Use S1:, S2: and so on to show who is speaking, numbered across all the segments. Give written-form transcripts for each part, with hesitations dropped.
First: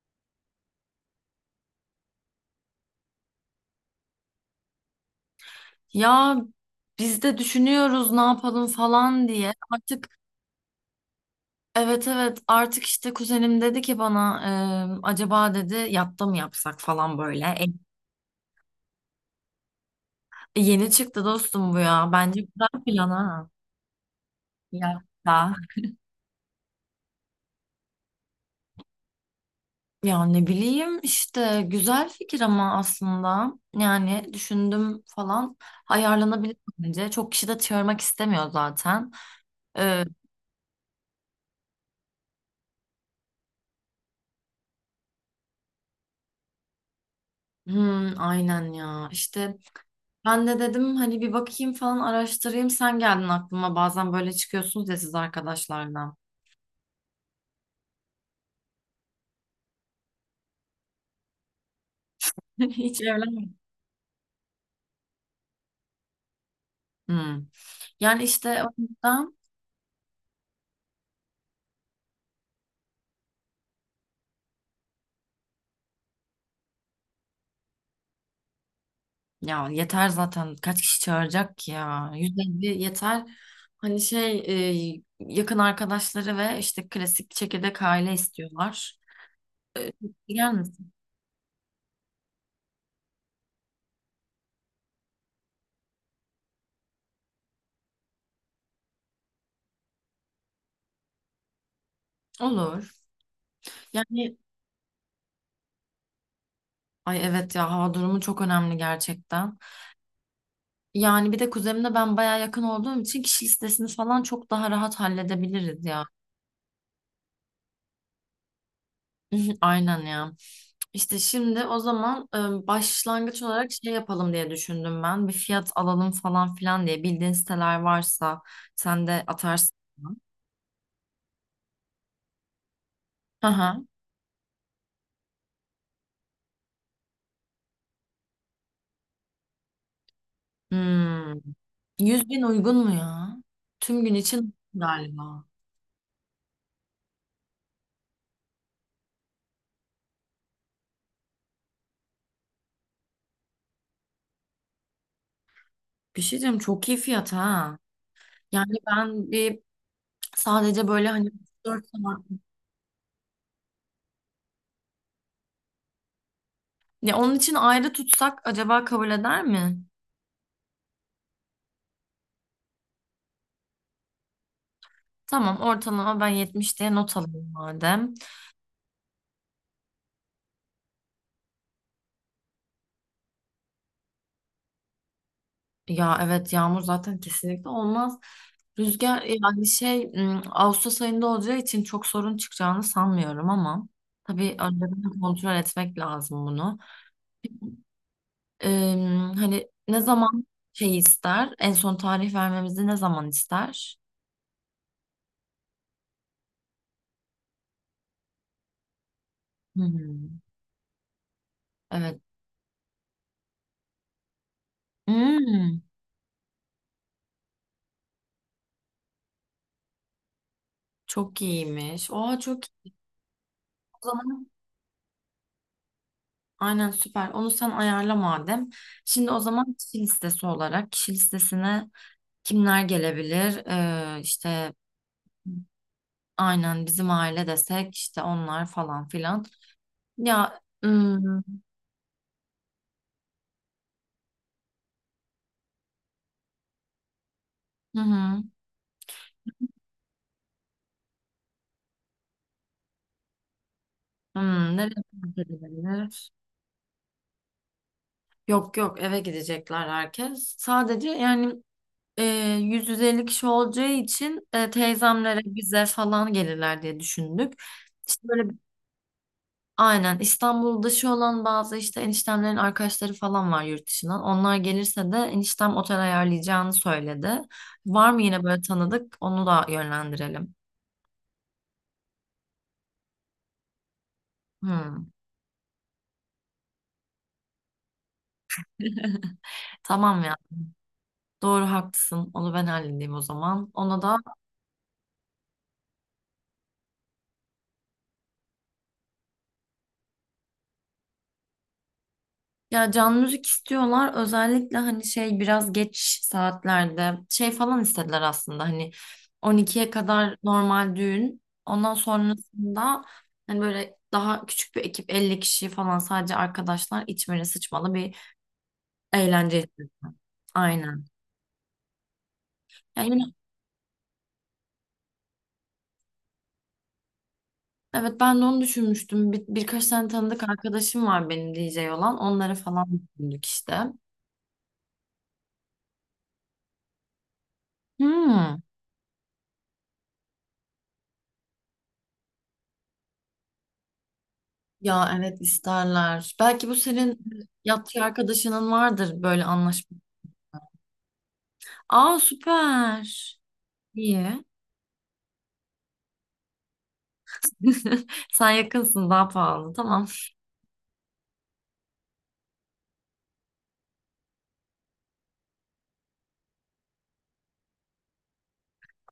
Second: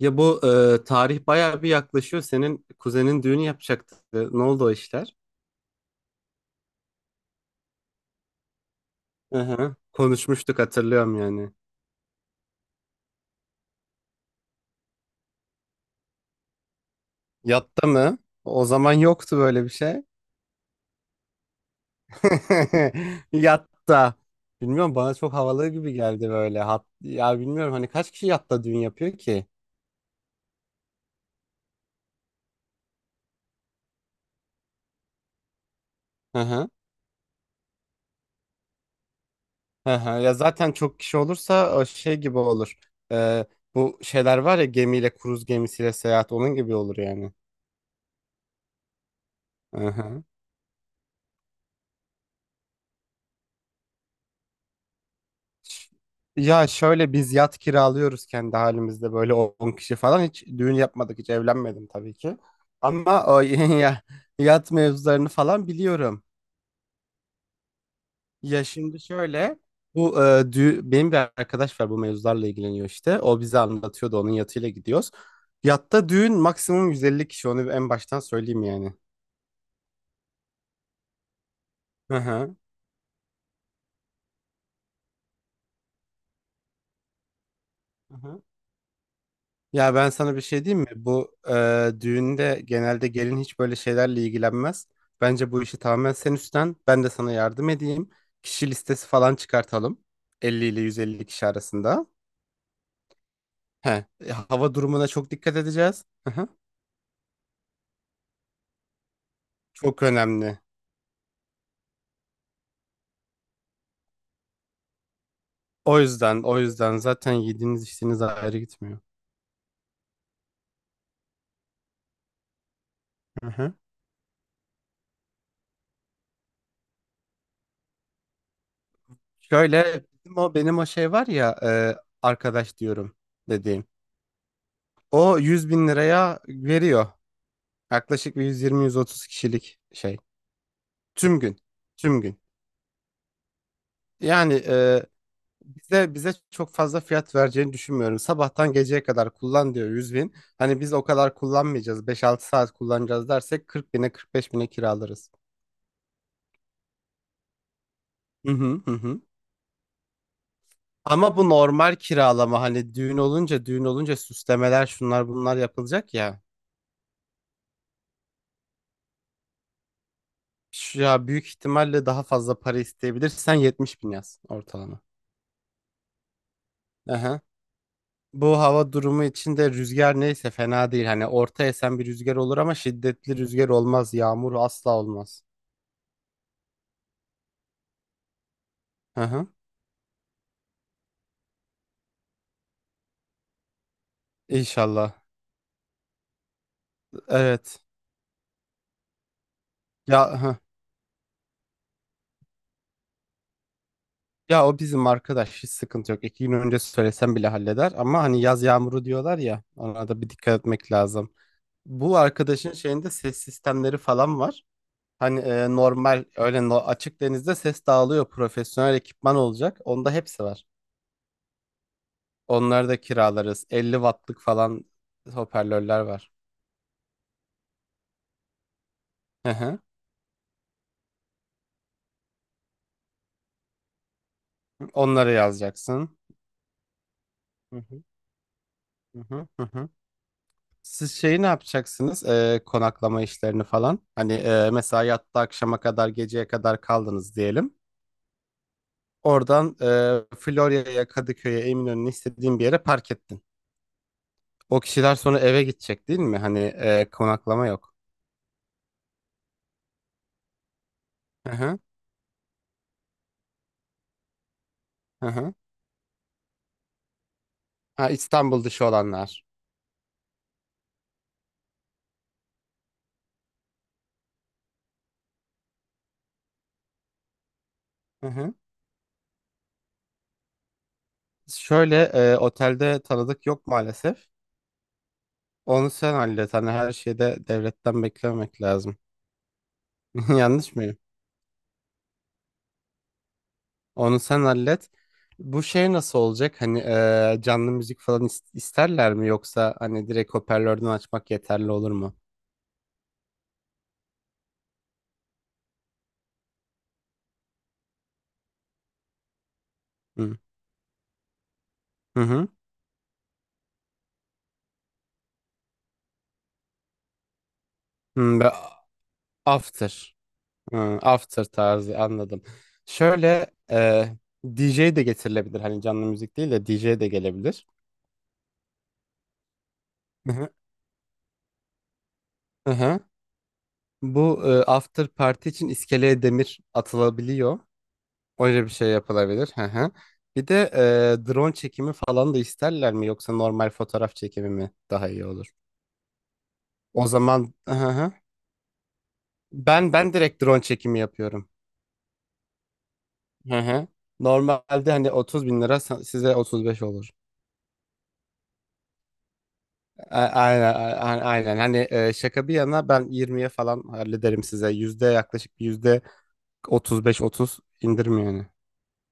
S1: Ya bu tarih bayağı bir yaklaşıyor. Senin kuzenin düğünü yapacaktı. Ne oldu o işler?
S2: Ya biz de düşünüyoruz ne yapalım falan
S1: Hı
S2: diye.
S1: hı.
S2: Artık
S1: Konuşmuştuk hatırlıyorum yani.
S2: evet evet artık işte kuzenim dedi ki bana acaba dedi yatta mı yapsak falan böyle.
S1: Yatta mı? O zaman yoktu böyle bir şey.
S2: Yeni çıktı dostum bu ya. Bence güzel plan ha.
S1: Yatta. Bilmiyorum bana çok
S2: Yatta.
S1: havalı gibi geldi böyle. Ya bilmiyorum hani kaç kişi yatta düğün yapıyor ki?
S2: Ya ne bileyim işte güzel fikir ama aslında yani düşündüm falan
S1: Hı
S2: ayarlanabilir
S1: hı.
S2: bence. Çok kişi de çağırmak istemiyor zaten.
S1: Hı
S2: E,
S1: hı. Ya zaten çok kişi olursa o şey gibi olur. E, Bu şeyler var ya gemiyle kruz gemisiyle seyahat onun gibi olur yani.
S2: aynen ya işte
S1: Hı hı.
S2: ben de dedim hani bir bakayım falan araştırayım. Sen geldin aklıma. Bazen böyle çıkıyorsunuz ya siz
S1: Ş-
S2: arkadaşlarla.
S1: Ya şöyle biz yat kiralıyoruz kendi halimizde böyle 10 kişi falan hiç düğün yapmadık, hiç evlenmedim tabii ki.
S2: Hiç
S1: Ama o
S2: evlenmedim.
S1: ya yat mevzularını falan biliyorum.
S2: Hmm. Yani işte
S1: Ya
S2: o
S1: şimdi
S2: yüzden
S1: şöyle benim bir arkadaş var, bu mevzularla ilgileniyor işte. O bize anlatıyordu, onun yatıyla gidiyoruz. Yatta düğün maksimum 150 kişi, onu en baştan söyleyeyim yani.
S2: ya yeter zaten kaç kişi çağıracak ki ya.
S1: Hı hı.
S2: 150 yeter. Hani şey yakın arkadaşları ve işte klasik çekirdek aile
S1: Hı hı.
S2: istiyorlar.
S1: Ya ben sana bir
S2: Gelir
S1: şey diyeyim mi?
S2: misin?
S1: Bu düğünde genelde gelin hiç böyle şeylerle ilgilenmez. Bence bu işi tamamen sen üstlen. Ben de sana yardım edeyim. Kişi listesi falan çıkartalım. 50 ile 150 kişi arasında.
S2: Olur.
S1: He,
S2: Yani
S1: hava durumuna çok dikkat edeceğiz. Hı hı.
S2: ay evet ya hava durumu çok önemli gerçekten.
S1: Çok önemli.
S2: Yani bir de kuzenimle ben baya yakın olduğum için kişi listesini falan çok daha rahat halledebiliriz
S1: O
S2: ya.
S1: yüzden, o yüzden zaten yediğiniz içtiğiniz ayrı gitmiyor.
S2: Aynen ya. İşte şimdi o zaman başlangıç
S1: Hı
S2: olarak
S1: hı.
S2: şey yapalım diye düşündüm ben. Bir fiyat alalım falan filan diye. Bildiğin siteler varsa sen de atarsın.
S1: Şöyle benim o şey var ya, arkadaş diyorum
S2: Hı
S1: dediğim.
S2: hı.
S1: O 100 bin liraya veriyor. Yaklaşık bir 120-130 kişilik şey.
S2: Hmm.
S1: Tüm gün. Tüm
S2: 100
S1: gün.
S2: bin uygun mu ya? Tüm gün için
S1: Yani
S2: galiba.
S1: bize çok fazla fiyat vereceğini düşünmüyorum. Sabahtan geceye kadar kullan diyor 100 bin. Hani biz o kadar kullanmayacağız. 5-6 saat kullanacağız dersek 40 bine 45 bine kiralarız.
S2: Bir şey diyeyim çok iyi fiyat ha.
S1: Hı
S2: Yani
S1: hı hı. Hı.
S2: ben bir sadece böyle hani
S1: Ama bu
S2: 4
S1: normal
S2: saat.
S1: kiralama, hani düğün olunca süslemeler şunlar bunlar yapılacak ya.
S2: Ya onun için ayrı tutsak acaba kabul eder mi?
S1: Ya büyük ihtimalle daha fazla para isteyebilir. Sen 70 bin yaz ortalama.
S2: Tamam ortalama ben 70 diye not
S1: Aha.
S2: alayım madem.
S1: Bu hava durumu içinde rüzgar neyse fena değil. Hani orta esen bir rüzgar olur ama şiddetli rüzgar olmaz. Yağmur asla olmaz.
S2: Ya evet yağmur zaten kesinlikle olmaz.
S1: Hı
S2: Rüzgar
S1: hı.
S2: yani şey Ağustos ayında olacağı için çok sorun çıkacağını sanmıyorum ama tabii
S1: İnşallah.
S2: önceden kontrol etmek lazım bunu.
S1: Evet.
S2: Hani ne
S1: Ya
S2: zaman
S1: hı.
S2: şey ister? En son tarih vermemizi ne zaman ister?
S1: Ya o bizim arkadaş hiç sıkıntı yok. 2 gün önce söylesem bile halleder. Ama hani yaz yağmuru diyorlar ya, ona da bir
S2: Hmm,
S1: dikkat etmek lazım. Bu
S2: evet.
S1: arkadaşın şeyinde ses sistemleri falan var. Hani
S2: Hmm,
S1: normal öyle açık denizde ses dağılıyor. Profesyonel ekipman olacak. Onda hepsi var.
S2: Çok iyiymiş. Oha çok
S1: Onları
S2: iyi.
S1: da kiralarız. 50
S2: O
S1: wattlık
S2: zaman
S1: falan hoparlörler var.
S2: aynen süper. Onu sen ayarla madem. Şimdi o
S1: Hı
S2: zaman
S1: hı.
S2: kişi listesi olarak kişi listesine kimler gelebilir? İşte
S1: Onları yazacaksın.
S2: aynen bizim aile
S1: Hı
S2: desek
S1: hı.
S2: işte onlar falan
S1: Hı
S2: filan.
S1: hı. Hı hı.
S2: Ya
S1: Siz
S2: hmm,
S1: şeyi ne yapacaksınız? Konaklama işlerini falan. Hani mesela yattı akşama kadar geceye kadar kaldınız diyelim.
S2: hı hı,
S1: Oradan Florya'ya, Kadıköy'e, Eminönü'ne istediğin bir yere park ettin. O
S2: nereye
S1: kişiler sonra eve gidecek değil
S2: gidebilir?
S1: mi? Hani konaklama yok.
S2: Yok yok eve gidecekler herkes. Sadece
S1: Hı
S2: yani
S1: hı.
S2: e, 100-150 kişi olacağı için
S1: Hı
S2: teyzemlere
S1: hı.
S2: bize falan gelirler diye düşündük.
S1: Ha,
S2: İşte böyle
S1: İstanbul dışı olanlar.
S2: aynen İstanbul dışı olan bazı işte eniştemlerin arkadaşları falan var yurt dışından. Onlar gelirse de eniştem otel ayarlayacağını söyledi. Var mı
S1: Hı
S2: yine
S1: hı.
S2: böyle tanıdık? Onu da yönlendirelim.
S1: Şöyle otelde tanıdık yok maalesef.
S2: Hmm.
S1: Onu sen hallet. Hani her şeyde devletten beklememek lazım.
S2: Tamam ya.
S1: Yanlış mıyım?
S2: Doğru haklısın. Onu ben halledeyim o zaman. Ona da
S1: Onu sen hallet. Bu şey nasıl olacak? Hani canlı müzik falan isterler mi? Yoksa hani direkt hoparlörden açmak yeterli olur mu?
S2: ya, canlı müzik istiyorlar. Özellikle hani şey biraz geç saatlerde şey falan istediler aslında. Hani 12'ye kadar
S1: Hı
S2: normal düğün. Ondan
S1: hı. Hı.
S2: sonrasında hani böyle daha küçük bir ekip 50 kişi falan sadece arkadaşlar içmeli sıçmalı bir
S1: Hı, ve
S2: eğlence istiyorlar.
S1: after. Hı,
S2: Aynen.
S1: after tarzı anladım.
S2: Yani
S1: Şöyle DJ de getirilebilir. Hani canlı müzik değil de DJ de gelebilir.
S2: evet ben de onu düşünmüştüm. Birkaç tane
S1: Hı
S2: tanıdık
S1: hı.
S2: arkadaşım var benim DJ olan. Onları
S1: Hı
S2: falan
S1: hı.
S2: düşündük işte.
S1: Bu after party için iskeleye demir atılabiliyor.
S2: Hmm.
S1: Öyle bir şey yapılabilir. Hı hı. Bir de drone çekimi falan da isterler mi, yoksa normal fotoğraf çekimi mi daha
S2: Ya
S1: iyi
S2: evet
S1: olur?
S2: isterler. Belki bu
S1: O
S2: senin
S1: zaman hı
S2: yatçı
S1: hı.
S2: arkadaşının vardır böyle
S1: Ben
S2: anlaşma.
S1: ben direkt drone çekimi yapıyorum.
S2: Aa süper.
S1: Hı hı.
S2: İyi.
S1: Normalde hani 30 bin lira size 35 olur.
S2: Sen yakınsın daha pahalı. Tamam.
S1: Aynen, aynen. Hani şaka bir yana ben 20'ye falan hallederim size. Yüzde yaklaşık bir yüzde 35-30 indirim yani.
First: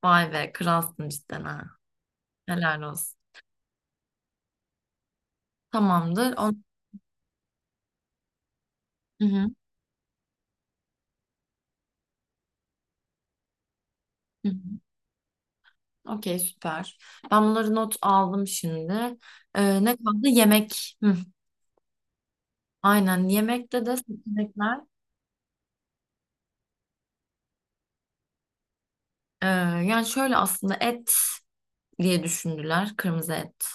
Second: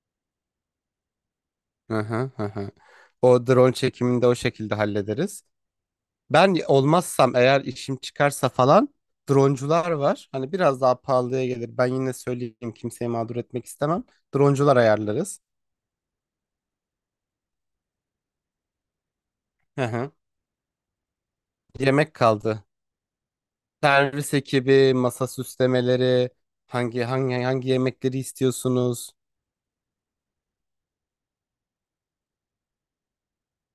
S2: Vay be kralsın cidden ha.
S1: Hı hı hı. Hı.
S2: Helal olsun.
S1: O drone çekimini de o şekilde hallederiz.
S2: Tamamdır.
S1: Ben
S2: On...
S1: olmazsam, eğer işim çıkarsa falan
S2: Hı hı.
S1: droncular var. Hani biraz daha pahalıya gelir. Ben yine söyleyeyim, kimseyi mağdur etmek istemem.
S2: Hı hı.
S1: Droncular ayarlarız.
S2: Okey süper. Ben bunları not aldım şimdi.
S1: Hı
S2: Ne
S1: hı.
S2: kaldı? Yemek. Hı.
S1: Yemek kaldı.
S2: Aynen yemekte de
S1: Servis
S2: seçenekler.
S1: ekibi, masa süslemeleri, hangi yemekleri istiyorsunuz?
S2: Ee, Yani şöyle aslında et diye düşündüler. Kırmızı et.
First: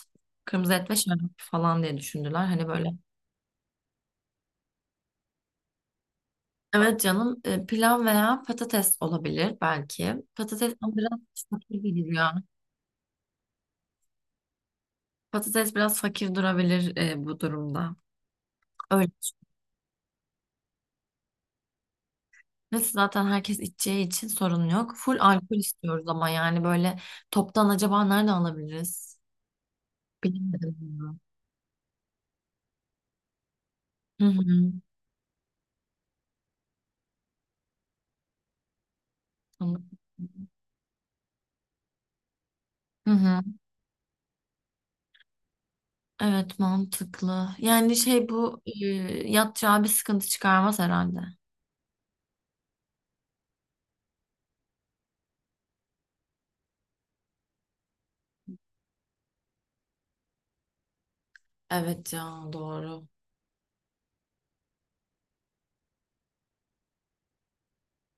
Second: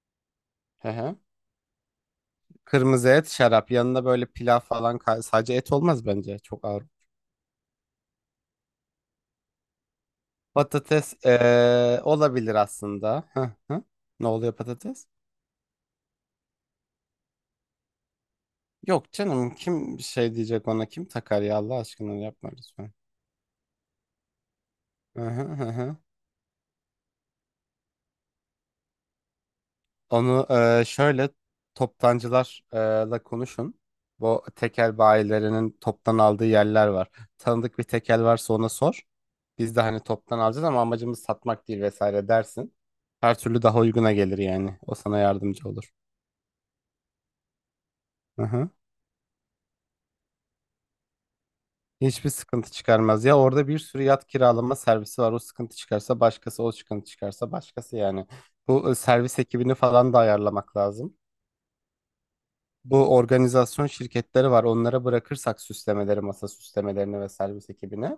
S2: Kırmızı et
S1: Hı
S2: ve
S1: hı.
S2: şarap falan diye düşündüler. Hani böyle.
S1: Kırmızı et, şarap. Yanında böyle pilav falan, sadece et olmaz bence. Çok ağır.
S2: Evet canım pilav veya patates olabilir belki. Patates ama
S1: Patates
S2: biraz fakir gibi ya.
S1: olabilir aslında. Hı hı. Ne oluyor patates?
S2: Patates biraz fakir durabilir bu durumda. Öyle.
S1: Yok canım, kim şey diyecek ona, kim takar ya, Allah aşkına yapma
S2: Neyse
S1: lütfen.
S2: zaten herkes içeceği için sorun yok. Full
S1: Hı hı
S2: alkol
S1: hı hı.
S2: istiyoruz ama yani böyle toptan acaba nerede alabiliriz?
S1: Onu
S2: Bilmiyorum.
S1: şöyle toptancılarla konuşun.
S2: Ya. Hı
S1: Bu
S2: hı.
S1: tekel bayilerinin toptan aldığı yerler var. Tanıdık bir tekel varsa ona sor. Biz de
S2: Tamam.
S1: hani toptan alacağız ama amacımız satmak değil vesaire dersin.
S2: Hı
S1: Her
S2: hı.
S1: türlü daha uyguna gelir yani. O sana yardımcı olur.
S2: Evet mantıklı. Yani şey
S1: Hı
S2: bu
S1: hı.
S2: yatacağı bir sıkıntı çıkarmaz herhalde.
S1: Hiçbir sıkıntı çıkarmaz. Ya orada bir sürü yat kiralama servisi var. O sıkıntı çıkarsa başkası, o sıkıntı çıkarsa başkası yani. Bu servis ekibini falan da ayarlamak lazım.
S2: Evet ya doğru.
S1: Bu organizasyon şirketleri var. Onlara bırakırsak süslemeleri, masa süslemelerini ve servis ekibini.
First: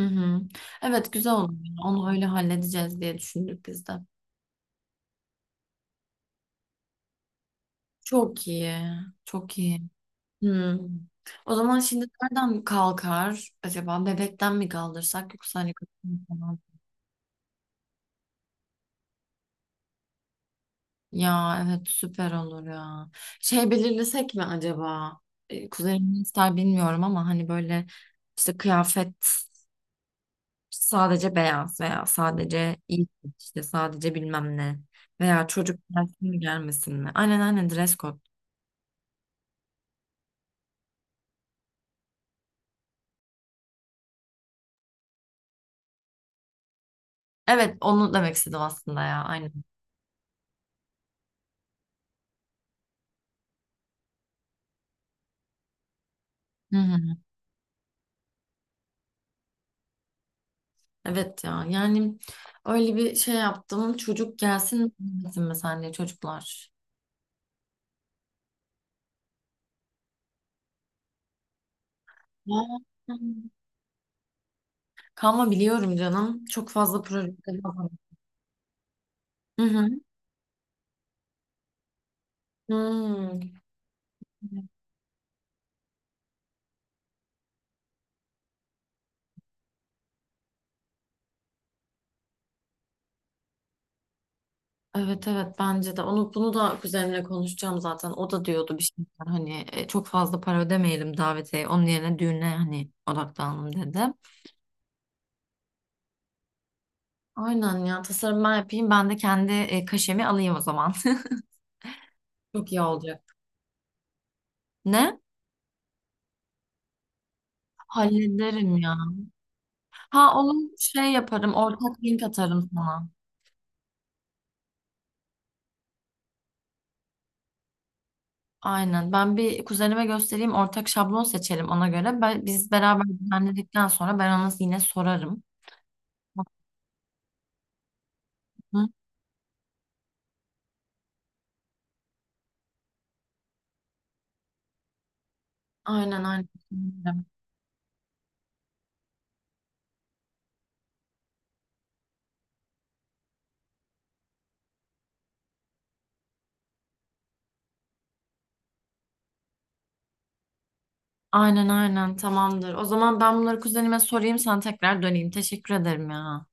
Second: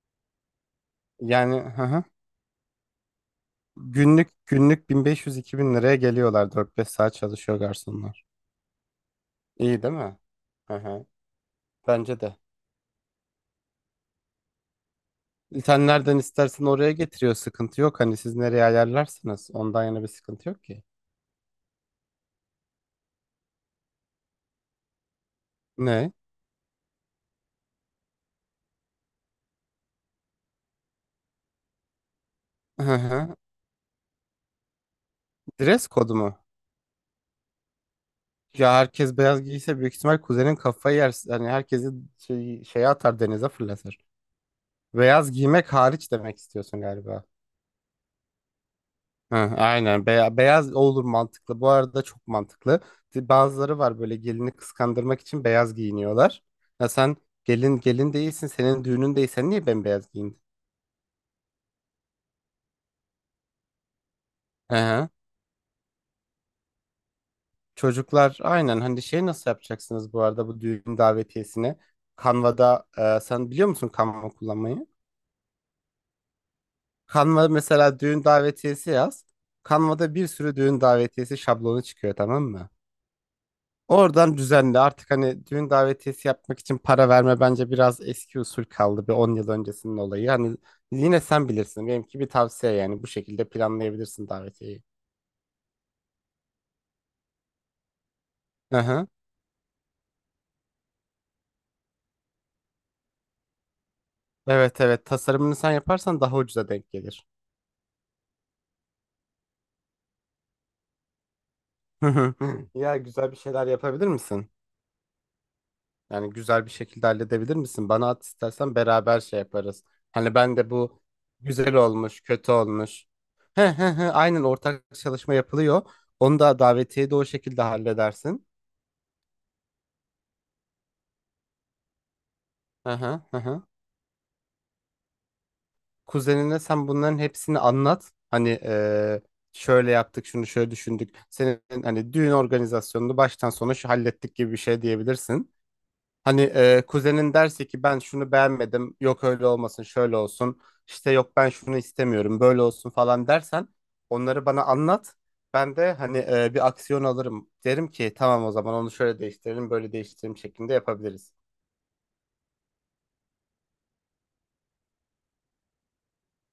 S2: Hı hı. Evet güzel olur.
S1: Yani hı hı.
S2: Onu öyle halledeceğiz diye düşündük biz de.
S1: Günlük günlük 1500-2000 liraya geliyorlar. 4-5 saat çalışıyor garsonlar.
S2: Çok iyi. Çok iyi.
S1: İyi değil mi? Hı
S2: Hı.
S1: hı.
S2: O zaman şimdi
S1: Bence de.
S2: nereden kalkar acaba? Bebekten mi kaldırsak yoksa hani
S1: Sen nereden
S2: kadın falan.
S1: istersen oraya getiriyor. Sıkıntı yok. Hani siz nereye ayarlarsınız? Ondan yana bir sıkıntı yok ki.
S2: Ya evet süper olur ya. Şey belirlesek mi acaba?
S1: Ne?
S2: Kuzenim ne ister bilmiyorum ama hani böyle işte kıyafet. Sadece beyaz veya sadece
S1: Hı
S2: iyi
S1: hı.
S2: işte sadece bilmem ne veya çocuk
S1: Dress kodu mu?
S2: gelsin mi gelmesin mi? Aynen aynen dress code.
S1: Ya herkes beyaz giyse büyük ihtimal kuzenin kafayı yer. Yani herkesi şeye atar, denize fırlatır. Beyaz giymek hariç demek istiyorsun galiba.
S2: Evet onu demek istedim aslında ya
S1: Hı,
S2: aynen.
S1: aynen. Beyaz olur, mantıklı. Bu arada çok mantıklı. Bazıları var böyle, gelini kıskandırmak için beyaz giyiniyorlar.
S2: Hı
S1: Ya
S2: hı.
S1: sen gelin gelin değilsin, senin düğünün değil, sen niye bembeyaz giyindin?
S2: Evet ya yani öyle bir şey yaptım çocuk
S1: Hı
S2: gelsin mi
S1: hı.
S2: gelmesin mi sence çocuklar?
S1: Çocuklar aynen. Hani şey, nasıl yapacaksınız bu arada bu düğün davetiyesini?
S2: Ya.
S1: Canva'da sen biliyor musun Canva kullanmayı?
S2: Kalma biliyorum canım çok fazla proje.
S1: Canva mesela, düğün davetiyesi yaz.
S2: Hı hı.
S1: Canva'da bir sürü düğün davetiyesi şablonu çıkıyor, tamam mı?
S2: Hmm.
S1: Oradan düzenle artık. Hani düğün davetiyesi yapmak için para verme, bence biraz eski usul kaldı, bir 10 yıl öncesinin olayı. Hani yine sen bilirsin, benimki bir tavsiye yani, bu şekilde planlayabilirsin davetiyeyi.
S2: Evet evet bence de onu bunu da kuzenimle konuşacağım zaten o da diyordu
S1: Hı
S2: bir
S1: hı.
S2: şeyler hani çok fazla para ödemeyelim davete onun yerine düğüne hani odaklanalım dedi.
S1: Evet, evet, tasarımını sen yaparsan daha ucuza denk gelir.
S2: Aynen ya tasarım ben yapayım ben de kendi kaşemi alayım o zaman. Çok iyi
S1: Ya, güzel
S2: olacak.
S1: bir şeyler yapabilir misin?
S2: Ne?
S1: Yani güzel bir şekilde halledebilir misin? Bana at istersen,
S2: Hallederim ya.
S1: beraber şey yaparız.
S2: Ha
S1: Hani ben
S2: onu
S1: de bu
S2: şey yaparım
S1: güzel
S2: ortak
S1: olmuş,
S2: link
S1: kötü
S2: atarım
S1: olmuş.
S2: sana.
S1: He, he, he, aynen, ortak çalışma yapılıyor. Onu da, davetiye de o şekilde halledersin.
S2: Aynen ben bir kuzenime göstereyim ortak şablon seçelim ona göre. Biz
S1: Hı
S2: beraber
S1: hı hı. Hı.
S2: düzenledikten sonra ben ona yine sorarım.
S1: Kuzenine sen bunların hepsini anlat. Hani
S2: Hı?
S1: şöyle yaptık, şunu şöyle düşündük. Senin hani düğün organizasyonunu baştan sona şu hallettik gibi bir şey diyebilirsin.
S2: Aynen
S1: Hani
S2: aynen.
S1: kuzenin derse ki ben şunu beğenmedim, yok öyle olmasın, şöyle olsun, işte yok ben şunu istemiyorum, böyle olsun falan dersen onları bana anlat. Ben de hani bir aksiyon alırım. Derim ki tamam, o zaman onu şöyle değiştirelim, böyle değiştirelim şeklinde yapabiliriz.
S2: Aynen aynen tamamdır. O zaman ben bunları kuzenime sorayım sana tekrar döneyim. Teşekkür ederim ya.